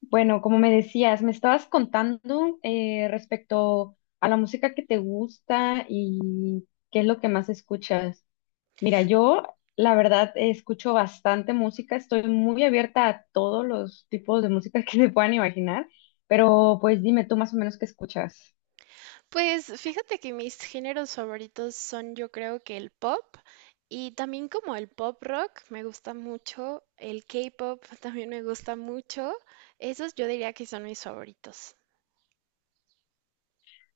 Bueno, como me decías, me estabas contando respecto a la música que te gusta y qué es lo que más escuchas. Mira, yo la verdad escucho bastante música, estoy muy abierta a todos los tipos de música que se puedan imaginar, pero pues dime tú más o menos qué escuchas. Pues fíjate que mis géneros favoritos son yo creo que el pop y también como el pop rock me gusta mucho, el K-pop también me gusta mucho, esos yo diría que son mis favoritos.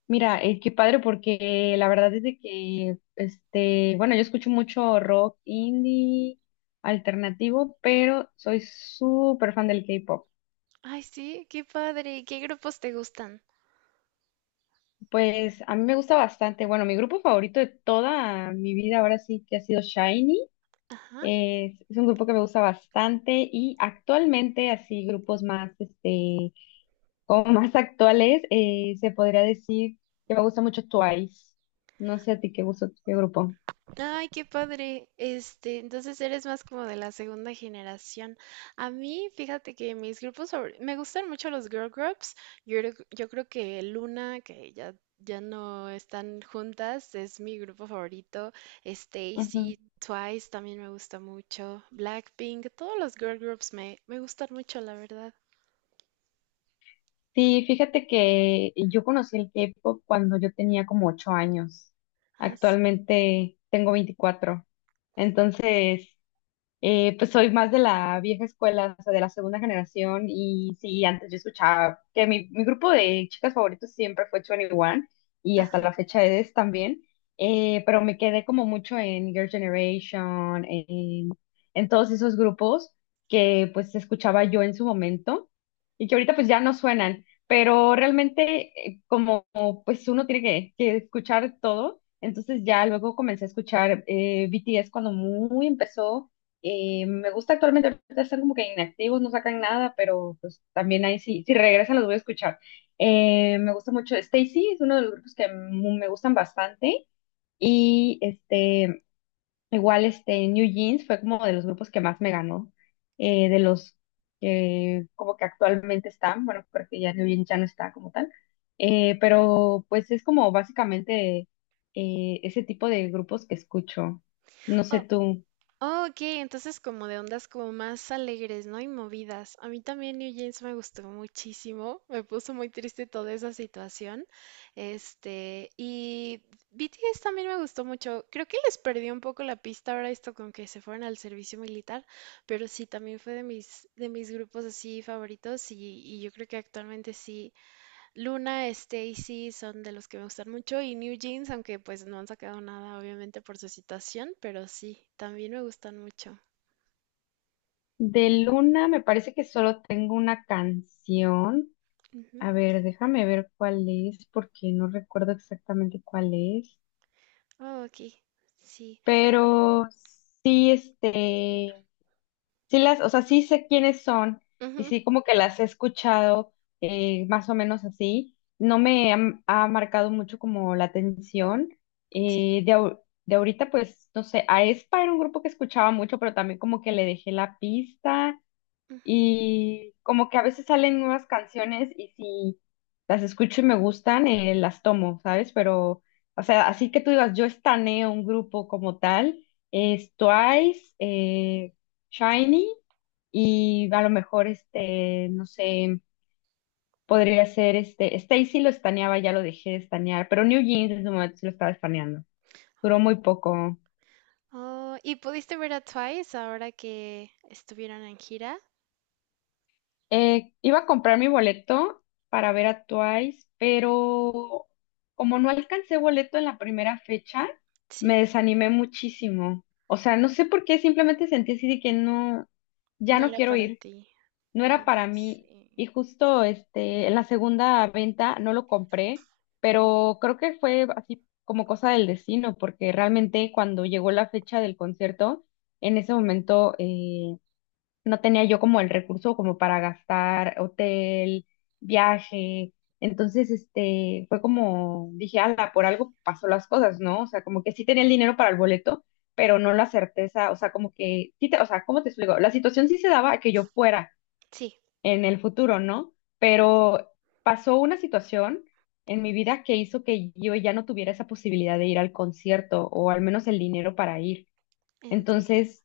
Mira, qué padre porque la verdad es de que, este, bueno, yo escucho mucho rock indie alternativo, pero soy súper fan del K-pop. Ay, sí, qué padre, ¿qué grupos te gustan? Pues a mí me gusta bastante. Bueno, mi grupo favorito de toda mi vida ahora sí que ha sido Shiny. Ajá. Es un grupo que me gusta bastante y actualmente así grupos más, este, como más actuales, se podría decir que me gusta mucho Twice. No sé a ti qué gusto, qué grupo. Ay, qué padre. Entonces eres más como de la segunda generación. A mí, fíjate que me gustan mucho los girl groups. Yo creo que Luna, que ya no están juntas, es mi grupo favorito. Ujú. Stacy, Twice también me gusta mucho. Blackpink, todos los girl groups me gustan mucho, la verdad. Sí, fíjate que yo conocí el K-pop cuando yo tenía como 8 años. Ah, sí. Actualmente tengo veinticuatro. Entonces, pues soy más de la vieja escuela, o sea, de la segunda generación. Y sí, antes yo escuchaba que mi grupo de chicas favoritos siempre fue 21 y hasta Ah. la fecha es también. Pero me quedé como mucho en Girl Generation, en todos esos grupos que pues escuchaba yo en su momento y que ahorita pues ya no suenan. Pero realmente como pues uno tiene que escuchar todo, entonces ya luego comencé a escuchar BTS cuando muy empezó. Me gusta actualmente, ahorita están como que inactivos, no sacan nada, pero pues también ahí sí, si regresan los voy a escuchar. Me gusta mucho, Stacy es uno de los grupos que me gustan bastante y este, igual este, New Jeans fue como de los grupos que más me ganó, de los que como que actualmente están, bueno, porque ya New Jeans ya no está como tal, pero pues es como básicamente ese tipo de grupos que escucho. No sé Oh. tú. Oh, ok, entonces como de ondas como más alegres, ¿no? Y movidas. A mí también New Jeans me gustó muchísimo. Me puso muy triste toda esa situación. Y BTS también me gustó mucho. Creo que les perdí un poco la pista ahora esto con que se fueron al servicio militar, pero sí, también fue de mis grupos así favoritos y yo creo que actualmente sí. Luna, Stacy son de los que me gustan mucho y New Jeans, aunque pues no han sacado nada obviamente por su situación, pero sí, también me gustan mucho. De Luna me parece que solo tengo una canción. Ujú. A ver, déjame ver cuál es, porque no recuerdo exactamente cuál es. Oh, ok, sí. Pero sí, este, sí las, o sea, sí sé quiénes son y Ujú, sí como que las he escuchado más o menos así. No me ha, ha marcado mucho como la atención. sí, De ahorita, pues, no sé, a Aespa era un grupo que escuchaba mucho, pero también como que le dejé la pista. ujú. Y como que a veces salen nuevas canciones y si las escucho y me gustan, las tomo, ¿sabes? Pero, o sea, así que tú digas, yo estaneo un grupo como tal, es Twice, Shiny y a lo mejor, este, no sé, podría ser, este, Stacy lo estaneaba, ya lo dejé de estanear, pero New Jeans en su momento sí lo estaba estaneando, duró Oh, muy poco. oh, ¿y pudiste ver a Twice ahora que estuvieron en gira? Iba a comprar mi boleto para ver a Twice, pero como no alcancé boleto en la primera fecha, me Sí, desanimé muchísimo. O sea, no sé por qué, simplemente sentí así de que no, ya no no era quiero para ir, ti. no era Oh, para mí. sí. Y justo este, en la segunda venta no lo compré, pero creo que fue así como cosa del destino, porque realmente cuando llegó la fecha del concierto, en ese momento no tenía yo como el recurso como para gastar hotel, viaje. Entonces, este, fue como, dije, ala, por algo pasó las cosas, ¿no? O sea, como que sí tenía el dinero para el boleto, pero no la certeza, o sea, como que, sí te, o sea, ¿cómo te explico? La situación sí se daba a que yo fuera Sí, en el futuro, ¿no? Pero pasó una situación en mi vida que hizo que yo ya no tuviera esa posibilidad de ir al concierto, o al menos el dinero para ir. entiendo. Entonces,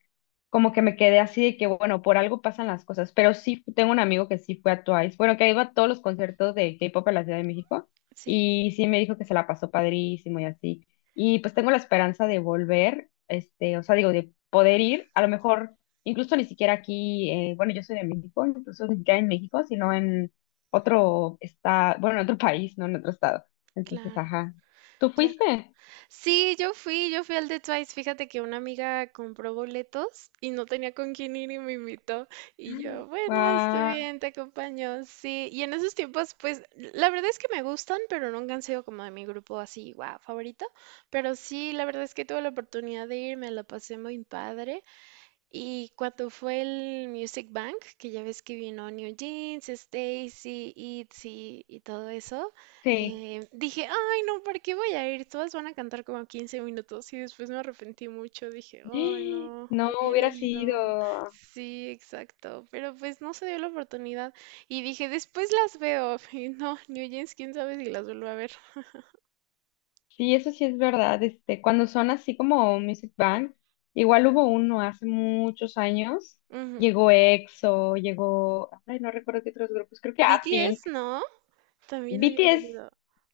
como que me quedé así de que, bueno, por algo pasan las cosas, pero sí tengo un amigo que sí fue a Twice, bueno, que ha ido a todos los conciertos de K-pop en la Ciudad de México Sí, y sí me dijo que se la pasó padrísimo y así. Y pues tengo la esperanza de volver, este, o sea, digo, de poder ir, a lo mejor incluso ni siquiera aquí, bueno, yo soy de México, incluso ni siquiera en México, sino en otro estado, bueno, en otro país, no en otro estado. Entonces, claro. ajá. ¿Tú Claro. fuiste? Sí, yo fui al de Twice. Fíjate que una amiga compró boletos y no tenía con quién ir y me invitó. Y yo, bueno, estoy Wow, bien, te acompaño. Sí, y en esos tiempos, pues, la verdad es que me gustan, pero nunca han sido como de mi grupo así, wow, favorito. Pero sí, la verdad es que tuve la oportunidad de ir, me la pasé muy padre. Y cuando fue el Music Bank, que ya ves que vino New Jeans, Stacy, ITZY y todo eso, sí. Dije, ay, no, ¿para qué voy a ir? Todas van a cantar como 15 minutos y después me arrepentí mucho. Dije, ay, ¡Ah! no, No hubiera hubiera sido. ido. Sí, exacto. Pero pues no se dio la oportunidad. Y dije, después las veo. Y no, New Jeans, quién sabe si las vuelvo a ver. Sí, eso sí es verdad. Este, cuando son así como Music Bank, igual hubo uno hace muchos años. Ujú. Llegó EXO, llegó, ay, no recuerdo qué otros grupos, creo que a Pink. BTS, no, también habían BTS venido.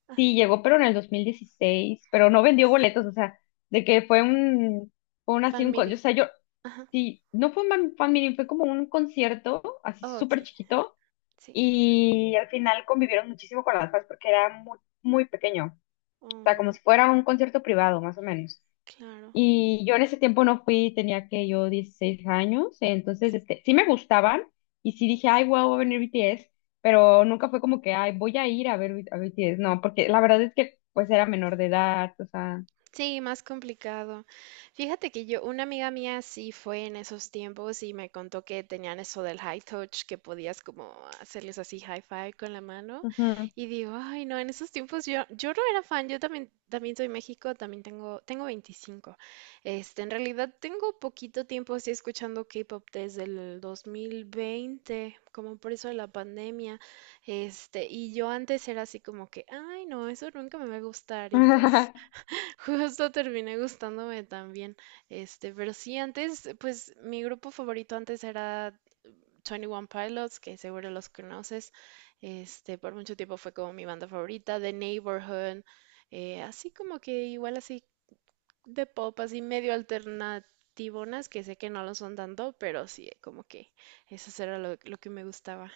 Ajá, sí llegó, pero en el 2016, pero no vendió pues, boletos, o sea, de que fue un así Fan un, o meeting. sea, yo, Ajá. sí, no fue un fan meeting, fue como un concierto así Oh, súper ok, chiquito. sí. Y al final convivieron muchísimo con las fans porque era muy, muy pequeño, o sea, Oh, como si fuera un concierto privado, más o menos. claro. Y yo en ese tiempo no fui, tenía que yo 16 años, entonces este, sí me gustaban y sí dije, ay, wow, va a venir BTS, pero nunca fue como que, ay, voy a ir a ver a BTS, no, porque la verdad es que pues era menor de edad, o sea. Sí, más complicado. Fíjate que yo, una amiga mía sí fue en esos tiempos y me contó que tenían eso del high touch, que podías como hacerles así high five con la mano. Ujú. Y digo, ay, no, en esos tiempos yo no era fan, yo también soy México, también tengo 25. En realidad tengo poquito tiempo así escuchando K-pop desde el 2020, como por eso de la pandemia. Y yo antes era así como que, ay, no, eso nunca me va a gustar y pues. Justo terminé gustándome también. Pero sí, antes, pues mi grupo favorito antes era Twenty One Pilots, que seguro los conoces. Por mucho tiempo fue como mi banda favorita, The Neighborhood, así como que igual así de pop, así medio alternativonas, que sé que no lo son tanto, pero sí, como que eso era lo que me gustaba.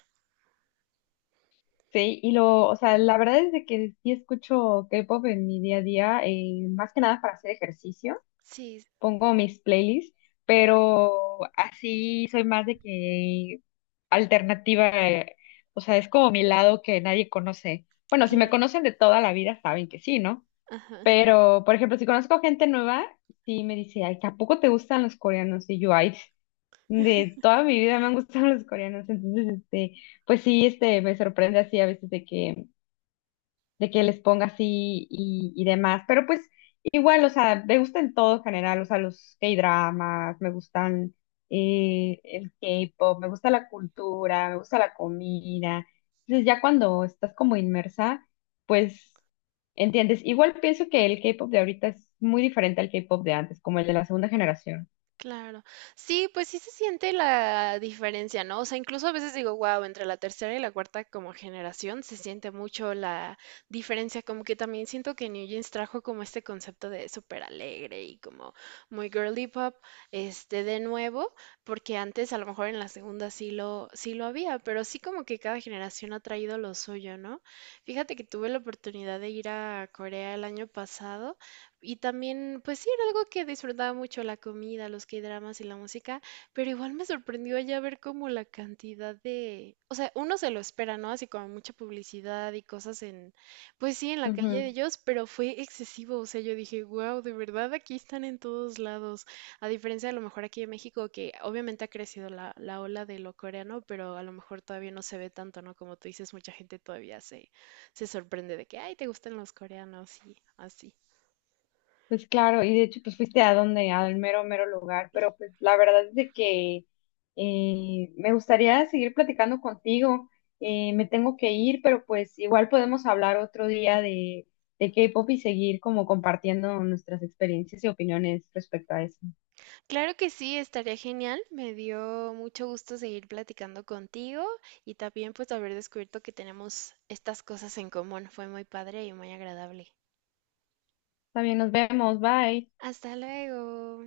Sí, y lo, o sea, la verdad es de que sí escucho K-pop en mi día a día, más que nada para hacer ejercicio. Sí, Pongo mis playlists, pero así soy más de que alternativa, o sea, es como mi lado que nadie conoce. Bueno, si me claro. conocen de toda la vida, saben que sí, ¿no? Ajá. Pero, por ejemplo, si conozco gente nueva, sí me dice, ay, ¿tampoco te gustan los coreanos? Y yo, ay, de toda mi vida me han gustado los coreanos. Entonces, este, pues sí, este, me sorprende así a veces de que les ponga así y demás. Pero pues igual, o sea, me gusta en todo en general, o sea, los K-dramas, me gustan el K-pop, me gusta la cultura, me gusta la comida. Entonces ya cuando estás como inmersa, pues entiendes. Igual pienso que el K-pop de ahorita es muy diferente al K-pop de antes, como el de la segunda generación. Claro. Sí, pues sí se siente la diferencia, ¿no? O sea, incluso a veces digo, wow, entre la tercera y la cuarta como generación se siente mucho la diferencia, como que también siento que New Jeans trajo como este concepto de súper alegre y como muy girly pop, de nuevo, porque antes a lo mejor en la segunda sí lo había, pero sí como que cada generación ha traído lo suyo, ¿no? Fíjate que tuve la oportunidad de ir a Corea el año pasado. Y también, pues sí, era algo que disfrutaba mucho, la comida, los K-dramas y la música, pero igual me sorprendió allá ver como la cantidad de, o sea, uno se lo espera, ¿no? Así como mucha publicidad y cosas en, pues sí, en la calle de ellos, pero fue excesivo, o sea, yo dije, wow, de verdad aquí están en todos lados, a diferencia de a lo mejor aquí en México, que obviamente ha crecido la ola de lo coreano, pero a lo mejor todavía no se ve tanto, ¿no? Como tú dices, mucha gente todavía se sorprende de que, ay, te gustan los coreanos y así. Pues claro, y de hecho, pues fuiste a donde, al mero, mero lugar, pero pues la verdad es de que me gustaría seguir platicando contigo. Me tengo que ir, pero pues igual podemos hablar otro día de K-pop y seguir como compartiendo nuestras experiencias y opiniones respecto a eso. Claro que sí, estaría genial. Me dio mucho gusto seguir platicando contigo y también pues haber descubierto que tenemos estas cosas en común. Fue muy padre y muy agradable. También nos vemos, bye. Hasta luego.